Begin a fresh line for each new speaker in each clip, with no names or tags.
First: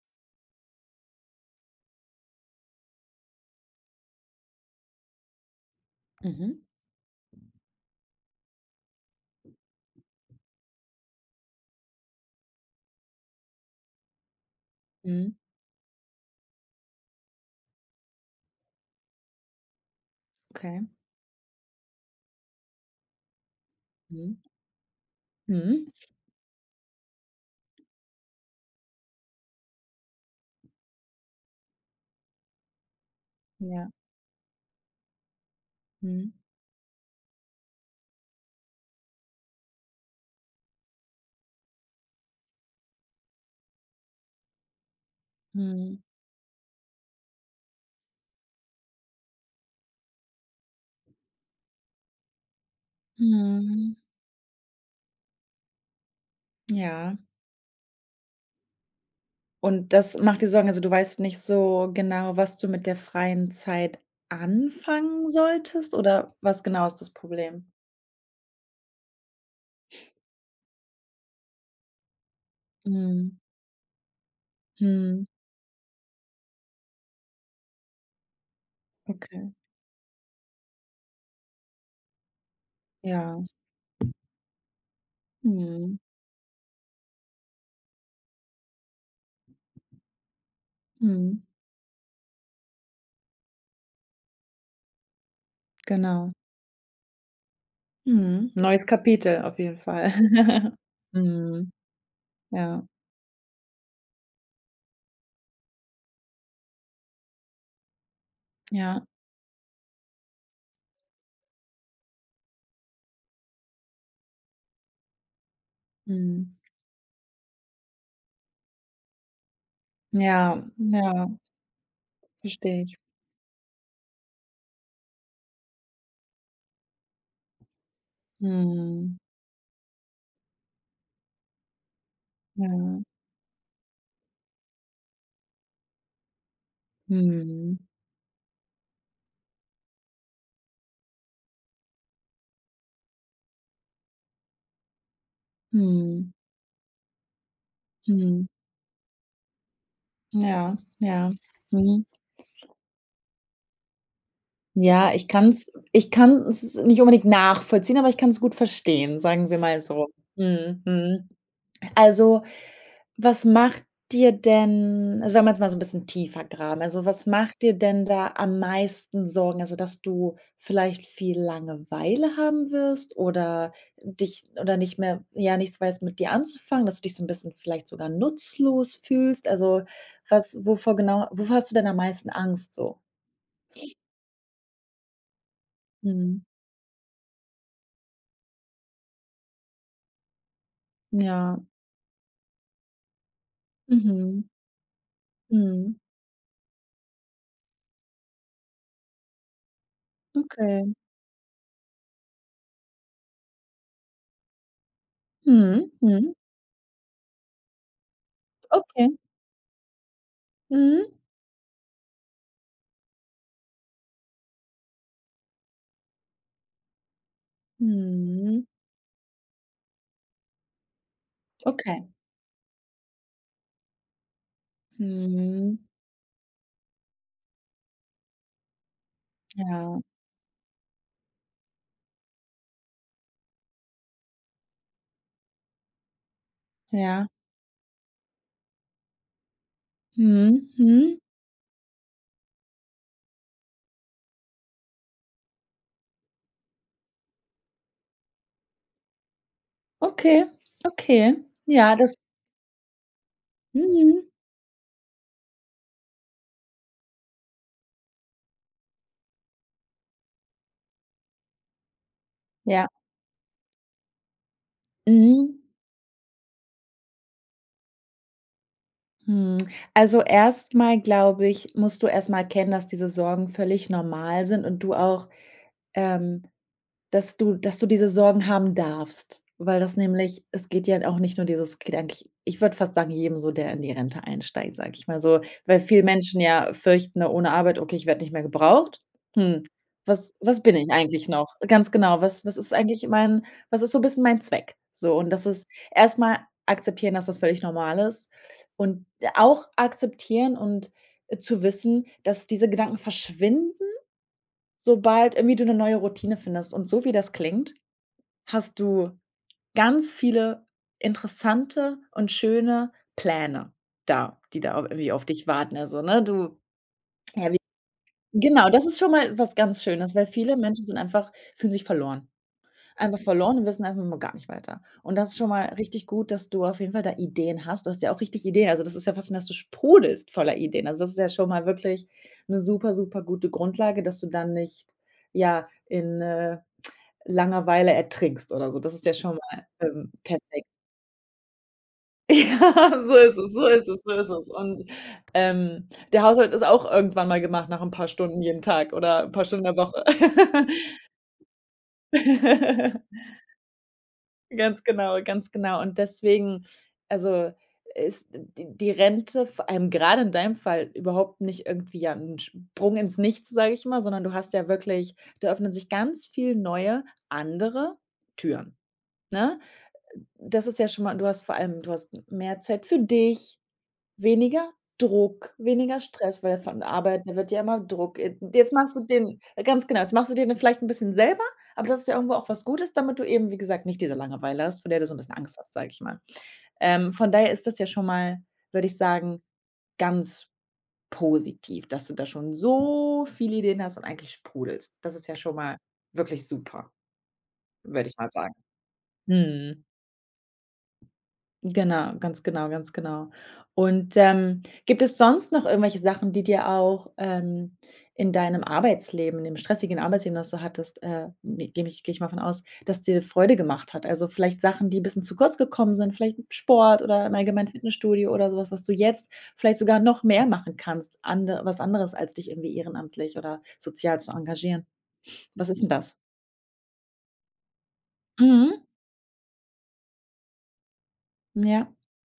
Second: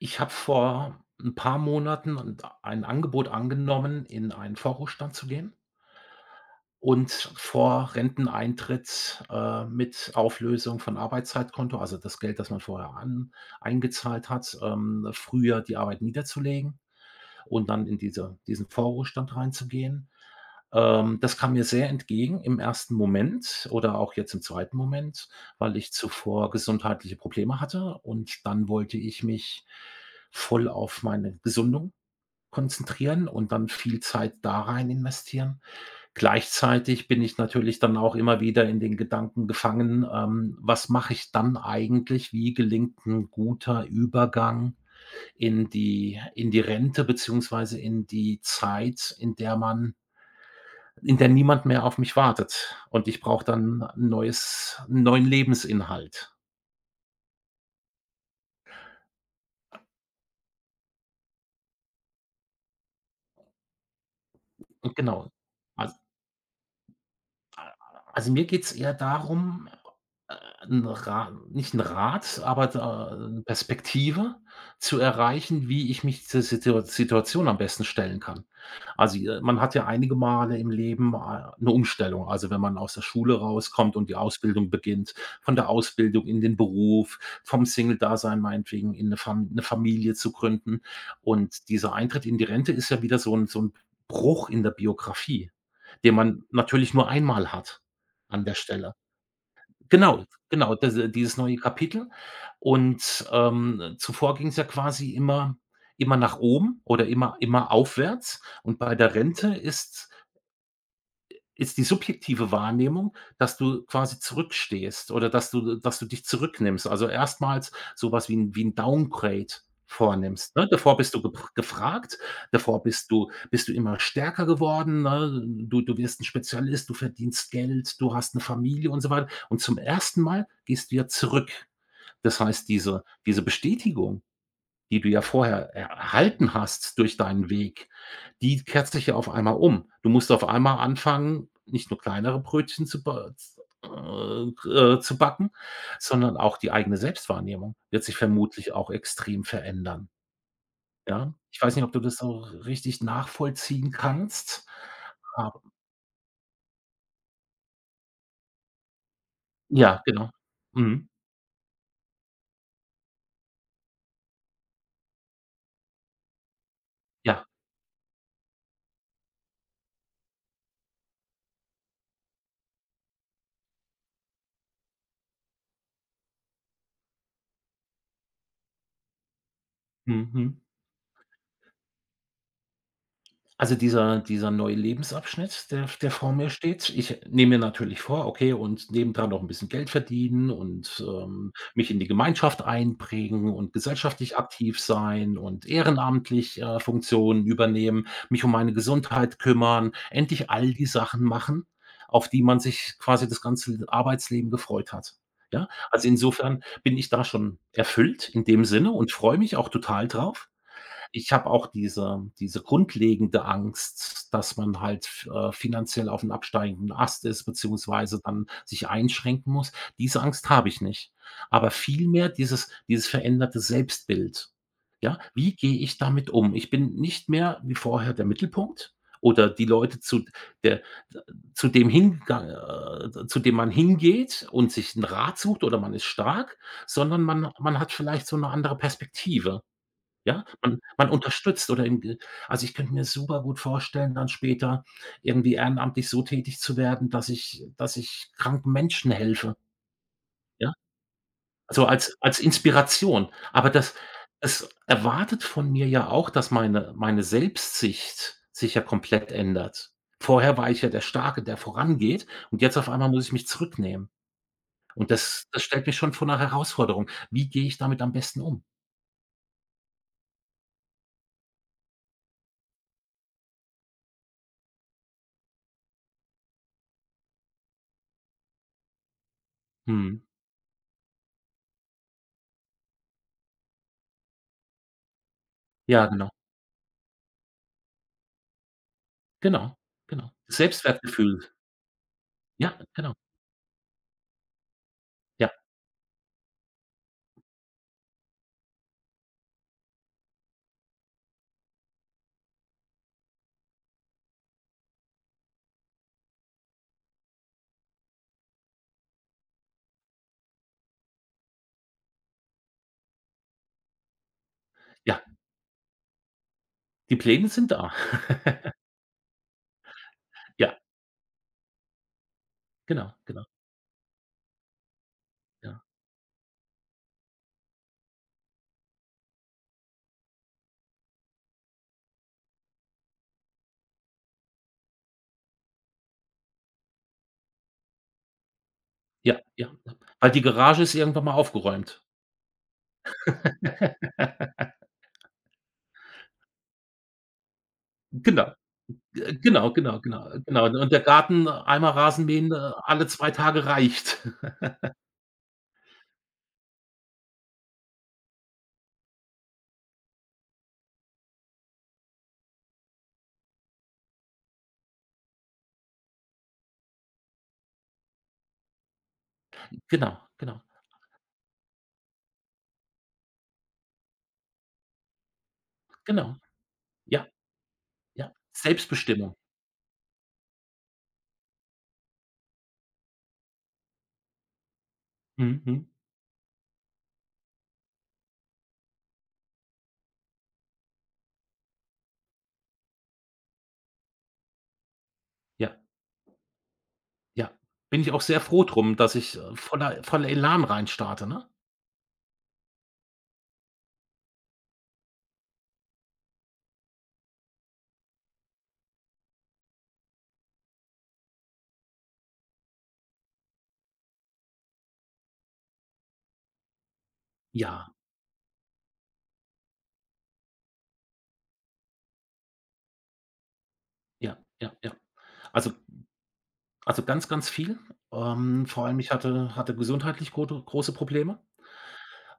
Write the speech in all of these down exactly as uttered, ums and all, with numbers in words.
Ich habe vor ein paar Monaten ein Angebot angenommen, in einen Vorruhestand zu gehen
Mhm.
und vor Renteneintritt, äh, mit Auflösung von Arbeitszeitkonto, also das Geld, das man vorher an eingezahlt hat, ähm,
Mhm.
früher die Arbeit niederzulegen und dann in diese diesen Vorruhestand reinzugehen.
Okay.
Ähm, das kam mir sehr entgegen im ersten Moment oder auch jetzt
Mhm.
im zweiten Moment, weil
Mhm.
ich zuvor gesundheitliche Probleme hatte, und dann wollte ich mich voll auf meine Gesundung konzentrieren und dann
Ja.
viel Zeit da rein investieren.
Mhm.
Gleichzeitig bin ich natürlich dann auch immer wieder in den Gedanken gefangen, ähm, was mache ich dann eigentlich? Wie gelingt ein guter Übergang in
Mhm.
die in die Rente, beziehungsweise in die Zeit, in der man in der niemand mehr auf mich wartet. Und ich brauche dann 'n
Mhm.
neues 'n neuen Lebensinhalt.
Ja. Und das macht dir Sorgen. Also, du weißt nicht so genau, was du mit der freien Zeit
Und
anfangen
genau.
solltest,
Als
oder was genau ist das Problem?
also, mir geht's eher darum. Äh, 'n Ra Nicht 'n Rat, aber da
Mhm.
'ne Perspektive zu
Mhm.
erreichen, wie ich mich zur Situa Situation am besten stellen kann. Also, äh,
Okay.
man hat ja einige Male im Leben, äh, 'ne Umstellung. Also, wenn man aus der Schule
Ja.
rauskommt und die Ausbildung beginnt, von der
Mhm.
Ausbildung in den Beruf, vom Single-Dasein meinetwegen in 'ne Fam 'ne Familie zu gründen.
Mhm.
Und dieser Eintritt in die Rente ist ja wieder so 'n so 'n Bruch in der Biografie, den
Genau.
man natürlich nur einmal hat an
Mhm.
der
Neues
Stelle.
Kapitel auf jeden Fall.
Genau, genau, das äh, dieses neue
Mhm.
Kapitel.
Ja.
Und, ähm, zuvor ging es ja quasi immer immer nach oben oder immer immer aufwärts. Und bei
Ja.
der Rente ist ist die subjektive Wahrnehmung, dass du quasi zurückstehst oder dass du dass du dich
Mhm.
zurücknimmst. Also, erstmals so was wie 'n wie 'n Downgrade vornimmst,
Ja,
ne? Davor bist du
ja,
gepr gefragt,
verstehe
davor
ich.
bist du bist du immer stärker geworden, ne? Du du wirst 'n Spezialist, du verdienst Geld, du hast 'ne Familie und so
Mhm.
weiter. Und zum ersten Mal gehst du ja zurück. Das
Ja.
heißt, diese diese Bestätigung, die du ja vorher erhalten hast durch deinen
Mhm.
Weg, die kehrt sich ja auf einmal um. Du musst auf einmal anfangen, nicht nur kleinere Brötchen zu ba z äh, äh, zu backen,
Mhm,
sondern auch die eigene Selbstwahrnehmung wird sich
mhm.
vermutlich auch extrem verändern,
Ja, ja.
ja? Ich weiß nicht, ob du
Mhm.
das so richtig nachvollziehen kannst,
Ja, ich
aber
kann's ich kann es nicht unbedingt nachvollziehen, aber ich kann's gut verstehen, sagen wir mal
ja,
so.
genau.
Mhm,
Mhm.
mhm. Also. Was macht dir denn also, wenn wir jetzt mal so ein bisschen tiefer graben, also, was
Ja.
macht dir denn da am meisten Sorgen? Also, dass du vielleicht viel Langeweile haben wirst, oder dich oder nicht mehr, ja, nichts weißt, mit dir anzufangen, dass du dich so ein bisschen, vielleicht sogar nutzlos fühlst? Also, was
Mhm.
wovor genau wovor hast du denn am meisten Angst so?
Also, dieser dieser neue Lebensabschnitt, der der vor
Mhm.
mir steht. Ich nehme mir natürlich vor, okay, und nebendran noch ein bisschen Geld verdienen und, ähm,
Ja.
mich in die Gemeinschaft einbringen und gesellschaftlich
Mhm.
aktiv sein und
Mhm.
ehrenamtlich, äh, Funktionen übernehmen, mich um meine Gesundheit kümmern, endlich all die
Okay.
Sachen machen, auf die man sich quasi das ganze Arbeitsleben gefreut hat, ja?
Mhm.
Also,
Mhm.
insofern bin ich da schon erfüllt in dem Sinne und
Okay.
freue mich auch total drauf.
Mhm.
Ich habe auch diese diese grundlegende Angst, dass man halt f äh, finanziell aufm absteigenden Ast ist, beziehungsweise dann
Mhm.
sich einschränken muss. Diese Angst habe ich nicht, aber
Okay.
vielmehr dieses dieses veränderte Selbstbild. Ja, wie
Mhm.
gehe ich damit um? Ich bin nicht mehr wie vorher der Mittelpunkt oder die
Ja.
Leute zu der zu dem hinga äh, zu dem man hingeht und sich 'n Rat sucht, oder man ist stark, sondern
Ja.
man man hat vielleicht so eine andere Perspektive. Ja,
Mhm,
man man
mhm.
unterstützt oder im Ge also, ich könnte mir super gut vorstellen, dann später irgendwie ehrenamtlich so tätig zu werden, dass ich dass ich kranken Menschen helfe,
Okay,
ja?
okay.
Also,
Ja, das
als als Inspiration. Aber das
mhm,
es erwartet von mir ja auch, dass meine meine Selbstsicht sich ja komplett ändert. Vorher war ich ja der Starke, der vorangeht, und jetzt
ja,
auf einmal muss ich mich zurücknehmen. Und das
mhm,
das stellt mich schon vor 'ner Herausforderung. Wie gehe ich damit am besten um?
mhm. Also, erstmal, glaube ich, musst du erstmal erkennen, dass diese Sorgen völlig normal sind, und du auch, ähm dass du, dass du diese Sorgen haben darfst, weil das
Mhm.
nämlich es geht ja auch nicht nur dieses es geht eigentlich, ich würde fast sagen, jedem so, der in die Rente einsteigt, sage ich mal so, weil viele
Ja, genau.
Menschen ja fürchten, ne, ohne Arbeit: „Okay, ich werde nicht mehr gebraucht. Hm,
Genau, genau.
was was bin ich eigentlich
Selbstwertgefühl.
noch?" Ganz genau, was was ist
Ja,
eigentlich
genau.
mein was ist so 'n bisschen mein Zweck? So, und das
Ja,
ist erst mal akzeptieren, dass das völlig normal ist, und auch akzeptieren und, äh, zu wissen, dass diese Gedanken verschwinden, sobald irgendwie du eine neue Routine findest. Und so wie das klingt, hast du ganz viele interessante und schöne Pläne da, die da irgendwie
ja,
auf dich warten. Also, ne, du
die Pläne
ja, wie
sind da.
genau, das ist schon mal was ganz Schönes, weil viele
Ja,
Menschen sind einfach, fühlen sich verloren.
genau,
Einfach
genau,
verloren und wissen erstmal mal gar nicht weiter. Und das ist schon mal
ja,
richtig gut, dass du auf jeden Fall da Ideen hast. Du hast ja auch richtig Ideen. Also, das ist ja fast schon, dass du sprudelst voller Ideen. Also, das ist ja schon mal wirklich eine super, super gute Grundlage, dass du dann nicht, ja, in, äh Langeweile ertrinkst oder so. Das ist ja schon
ja,
mal,
ja, ja.
ähm,
Weil die
perfekt.
Garage ist irgendwann mal aufgeräumt.
Ja, so ist es, so ist es, so ist es. Und, ähm, der Haushalt ist auch irgendwann mal gemacht, nach 'n paar Stunden
Genau,
jeden Tag oder 'n
g
paar Stunden
genau,
in der
genau,
Woche.
genau, genau. Und der Garten, äh, einmal Rasenmähen, äh, alle zwei Tage reicht.
Ganz genau, ganz genau. Und deswegen, also, ist die die Rente vor allem grade in deinem Fall überhaupt nicht irgendwie ja 'n Sprung ins Nichts, sage ich mal, sondern du hast ja wirklich, da öffnen sich ganz viel neue, andere Türen, ne?
Genau, genau,
Das ist ja schon mal, du hast vor allem, du hast mehr Zeit für dich, weniger Druck, weniger
genau.
Stress, weil von der Arbeit,
Ja,
da wird ja immer Druck
ja.
äh, jetzt machst du
Selbstbestimmung.
den äh, ganz genau, jetzt machst du dir den vielleicht ein bisschen selber, aber das ist ja irgendwo auch was Gutes, damit du eben, wie gesagt, nicht diese Langeweile hast, vor der du so ein bisschen Angst
Mhm,
hast,
mhm.
sage ich mal. Ähm, von daher ist das ja schon mal, würde ich sagen, ganz positiv, dass du da schon so viele Ideen hast und eigentlich sprudelst. Das ist ja schon mal
Ja,
wirklich super,
ja. Bin
würde
ich
ich
auch
mal
sehr
sagen.
froh drum, dass ich, äh,
Mhm.
voller voller Elan reinstarte, ne?
Genau, ganz genau, ganz genau. Und, ähm, gibt es sonst noch irgendwelche Sachen, die dir auch, ähm, in deinem Arbeitsleben, in dem stressigen Arbeitsleben, das du hattest, äh, ne, gehe geh ich gehe ich mal von aus, dass dir Freude gemacht hat? Also, vielleicht Sachen, die ein bisschen zu kurz gekommen sind, vielleicht Sport oder im allgemeinen
Ja,
Fitnessstudio oder sowas, was du jetzt vielleicht sogar noch mehr machen kannst, ande was anderes, als dich irgendwie ehrenamtlich oder sozial zu
ja, ja,
engagieren.
ja.
Was
Also
ist denn das?
Also, ganz, ganz viel. Ähm,
Mhm.
vor allem, ich hatte hatte gesundheitlich grote große Probleme,
Ja.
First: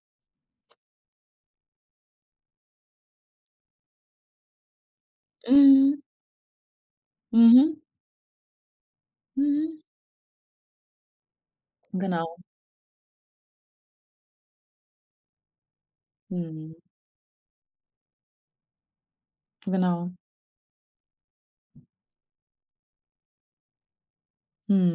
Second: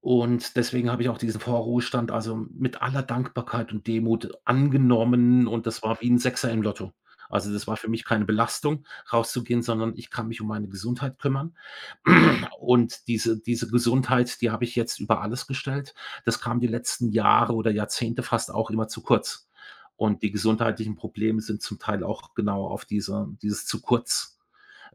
und deswegen habe ich auch diesen Vorruhestand, also, mit aller Dankbarkeit und Demut angenommen, und das
Mhm.
war wie ein Sechser im Lotto. Also, das
Mhm.
war für mich keine Belastung, rauszugehen,
Mhm.
sondern ich kann mich um meine Gesundheit kümmern.
Genau.
Und diese diese Gesundheit, die habe ich jetzt über alles gestellt. Das kam die
Mhm.
letzten Jahre oder Jahrzehnte fast auch immer zu kurz.
Genau.
Und die gesundheitlichen Probleme sind zum Teil auch genau auf diese dieses zu kurz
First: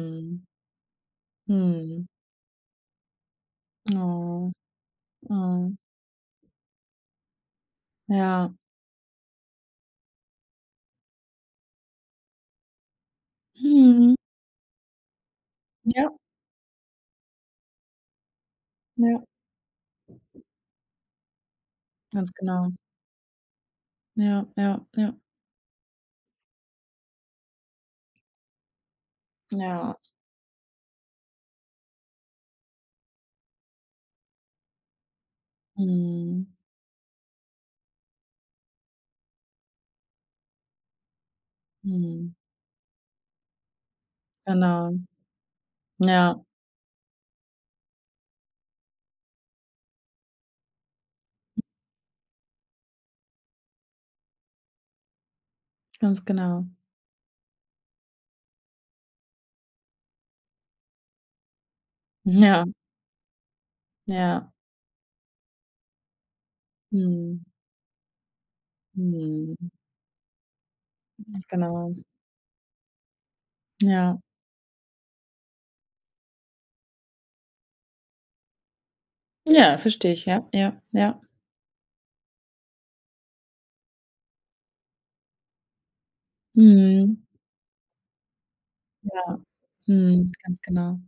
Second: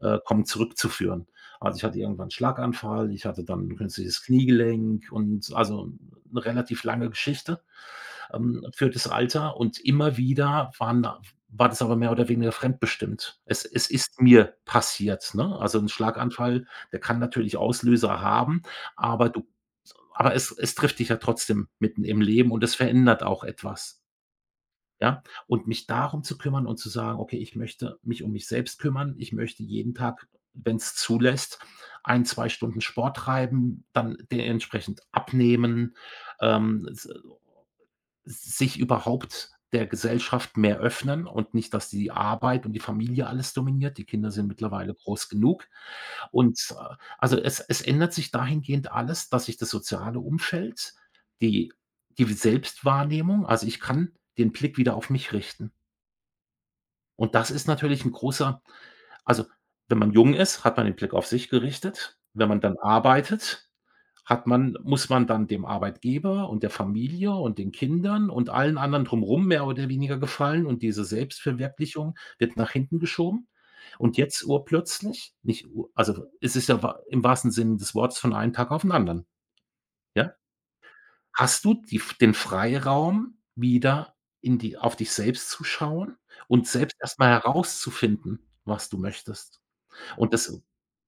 äh, kommt, zurückzuführen. Also, ich hatte
Mhm.
irgendwann 'n Schlaganfall, ich hatte dann 'n künstliches
Oh,
Kniegelenk, und
oh,
also eine relativ lange Geschichte,
ja.
ähm, für das Alter, und immer wieder waren war das aber mehr oder weniger fremdbestimmt. Es es
Mhm.
ist mir passiert, ne? Also ein
Ja,
Schlaganfall, der kann natürlich Auslöser haben,
ja,
aber du aber es es trifft dich ja trotzdem mitten im
ganz
Leben, und
genau.
es verändert auch etwas.
Ja, ja, ja.
Ja? Und mich darum zu kümmern und zu sagen: „Okay, ich möchte mich um mich selbst kümmern. Ich möchte jeden
Ja,
Tag, wenn es zulässt, ein zwei Stunden Sport treiben, dann dementsprechend abnehmen,
mhm,
ähm, s sich überhaupt der Gesellschaft mehr öffnen und nicht, dass die
mhm,
Arbeit und die Familie alles dominiert. Die Kinder sind mittlerweile
genau.
groß genug.
Ja,
Und, äh, also, es es ändert sich dahingehend alles, dass sich das soziale Umfeld, die die Selbstwahrnehmung, also, ich kann den Blick wieder auf mich richten.
ganz genau.
Und das ist natürlich 'n großer. Also, wenn man jung ist, hat man den Blick auf sich gerichtet. Wenn man
Ja,
dann arbeitet, hat
ja,
man muss man dann dem Arbeitgeber und der Familie
mhm,
und den Kindern und allen anderen drumrum
mhm,
mehr oder weniger gefallen, und diese
genau.
Selbstverwirklichung wird nach hinten geschoben. Und
Ja,
jetzt urplötzlich nicht u also, es ist ja wa im wahrsten Sinne des Wortes von einem Tag auf 'n anderen,
ja, verstehe ich,
ja?
ja, ja, ja.
Hast du die den Freiraum, wieder in die auf dich selbst zu schauen und selbst
Mhm,
erst mal herauszufinden, was du
ja,
möchtest?
mhm,
Und
ganz
das
genau.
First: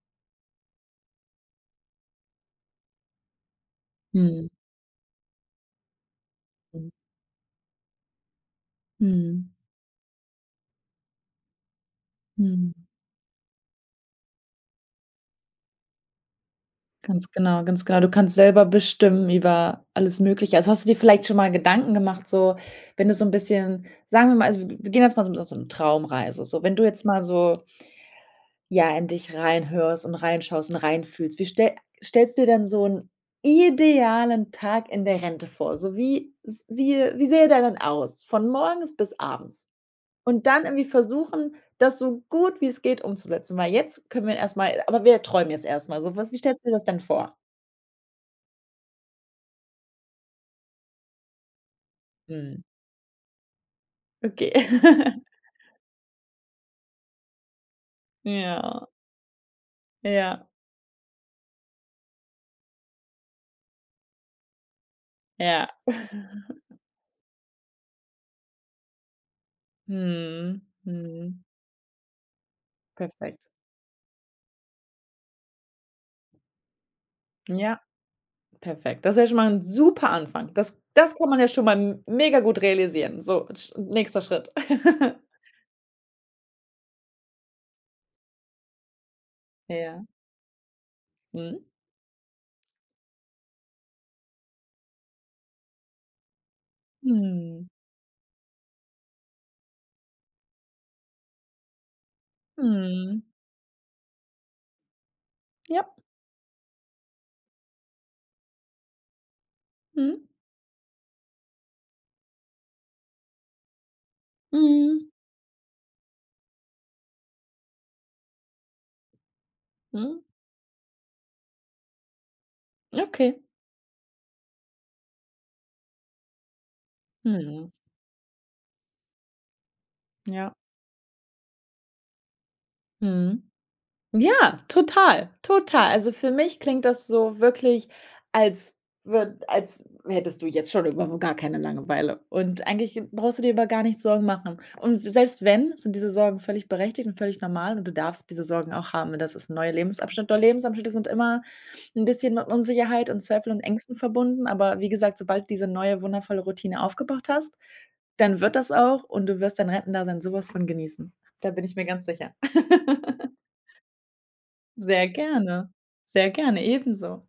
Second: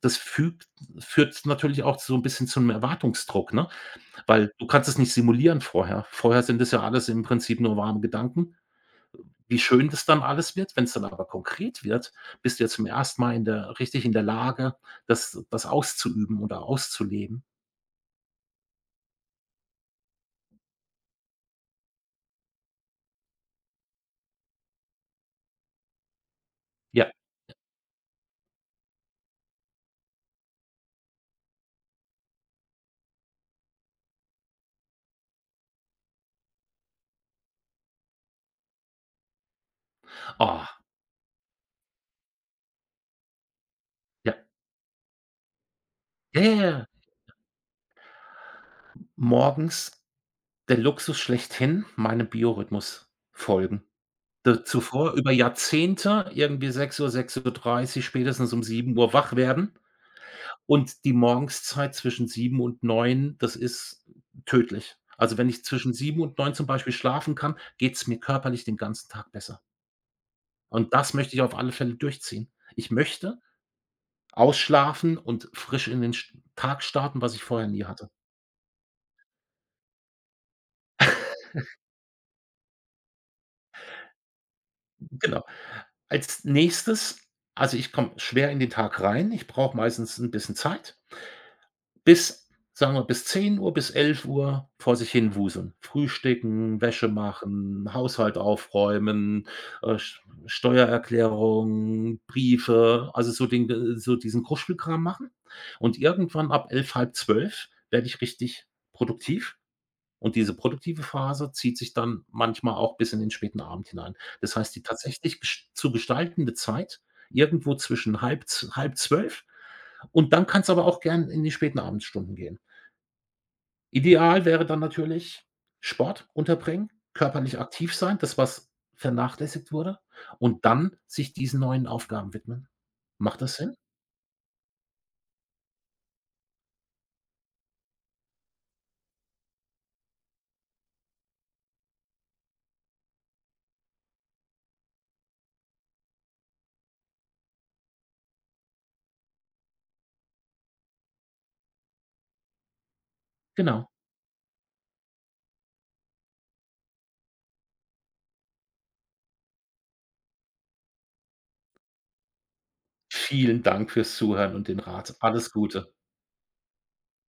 das fügt führt natürlich auch so ein bisschen zu 'nem Erwartungsdruck, ne?
Mhm,
Weil du kannst es nicht simulieren vorher. Vorher sind das ja
mhm,
alles im Prinzip nur warme Gedanken.
mhm,
Wie schön das dann alles wird, wenn's dann aber konkret wird, bist du ja
mhm.
zum ersten Mal in der richtig in der Lage, das das auszuüben oder
Ganz
auszuleben.
genau, ganz genau. Du kannst selber bestimmen über alles Mögliche. Also, hast du dir vielleicht schon mal Gedanken gemacht, so wenn du so ein bisschen, sagen wir mal, also, wir gehen jetzt mal so auf so 'ne Traumreise. So, wenn du jetzt
Ja.
mal so, ja, in dich reinhörst und reinschaust und reinfühlst, wie stell stellst du dir denn so einen idealen Tag in der Rente vor? So wie s wie sähe der dann aus von morgens bis abends? Und dann
Ah,
irgendwie versuchen, das so gut wie es geht umzusetzen, weil jetzt können wir
ja.
erst mal, aber wir träumen jetzt erst mal so. Was, wie
Ja, ja,
stellst du dir das
ja.
denn vor?
Morgens. Der Luxus schlechthin, meinem
Mhm.
Biorhythmus folgen.
Okay.
D Zuvor über Jahrzehnte irgendwie sechs sechs Uhr, sechs Uhr dreißig, spätestens um
Ja,
sieben Uhr wach werden,
ja,
und die Morgenszeit zwischen sieben und neun, das ist tödlich. Also, wenn ich
ja.
zwischen sieben und neun zum Beispiel schlafen kann, geht's mir körperlich den ganzen Tag besser.
Mhm,
Und das möchte ich
mhm.
auf alle Fälle durchziehen. Ich möchte
Perfekt.
ausschlafen und frisch in den sch Tag starten, was ich vorher
Ja,
nie hatte.
perfekt. Das ist ja schon mal ein super Anfang. Das das kann man ja schon mal m mega gut realisieren. So, sch nächster Schritt.
Genau. Als Nächstes, also, ich komme schwer in den Tag rein. Ich brauche
Ja.
meistens 'n bisschen Zeit,
Mhm.
bis, sagen wir, bis zehn Uhr, bis elf Uhr, vor sich hin wuseln. Frühstücken, Wäsche
Mhm.
machen, Haushalt aufräumen, äh, Sch Steuererklärung, Briefe,
Mhm.
also so den äh, so diesen Kruschelkram machen.
Ja.
Und irgendwann ab elf, halb zwölf, werde ich richtig produktiv,
Mhm.
und diese produktive Phase zieht sich dann manchmal auch bis in den späten Abend hinein. Das heißt, die
Mhm.
tatsächlich gesch zu gestaltende Zeit irgendwo zwischen halb z halb zwölf,
Mhm.
und dann kann es aber auch gern in die späten Abendstunden gehen.
Okay.
Ideal wäre dann natürlich Sport unterbringen, körperlich
Mhm.
aktiv sein, das, was vernachlässigt wurde,
Ja.
und dann sich diesen neuen Aufgaben widmen. Macht
Mhm.
das Sinn?
Ja, total, total. Also, für mich klingt das so wirklich, als würd als hättest du jetzt schon überhaupt gar keine Langeweile. Und eigentlich brauchst du dir über gar nichts Sorgen machen. Und selbst wenn, sind diese Sorgen völlig berechtigt und völlig normal, und du darfst diese Sorgen auch haben. Das ist ein neuer Lebensabschnitt. Neue Lebensabschnitte sind immer ein bisschen mit Unsicherheit und Zweifel und
Genau.
Ängsten verbunden, aber wie gesagt, sobald du diese neue wundervolle Routine aufgebaut hast, dann wird das auch, und du wirst dein Rentendasein so was von genießen. Da bin ich mir ganz sicher.
Vielen Dank fürs Zuhören und den
Sehr
Rat. Alles
gerne.
Gute.
Sehr gerne, ebenso.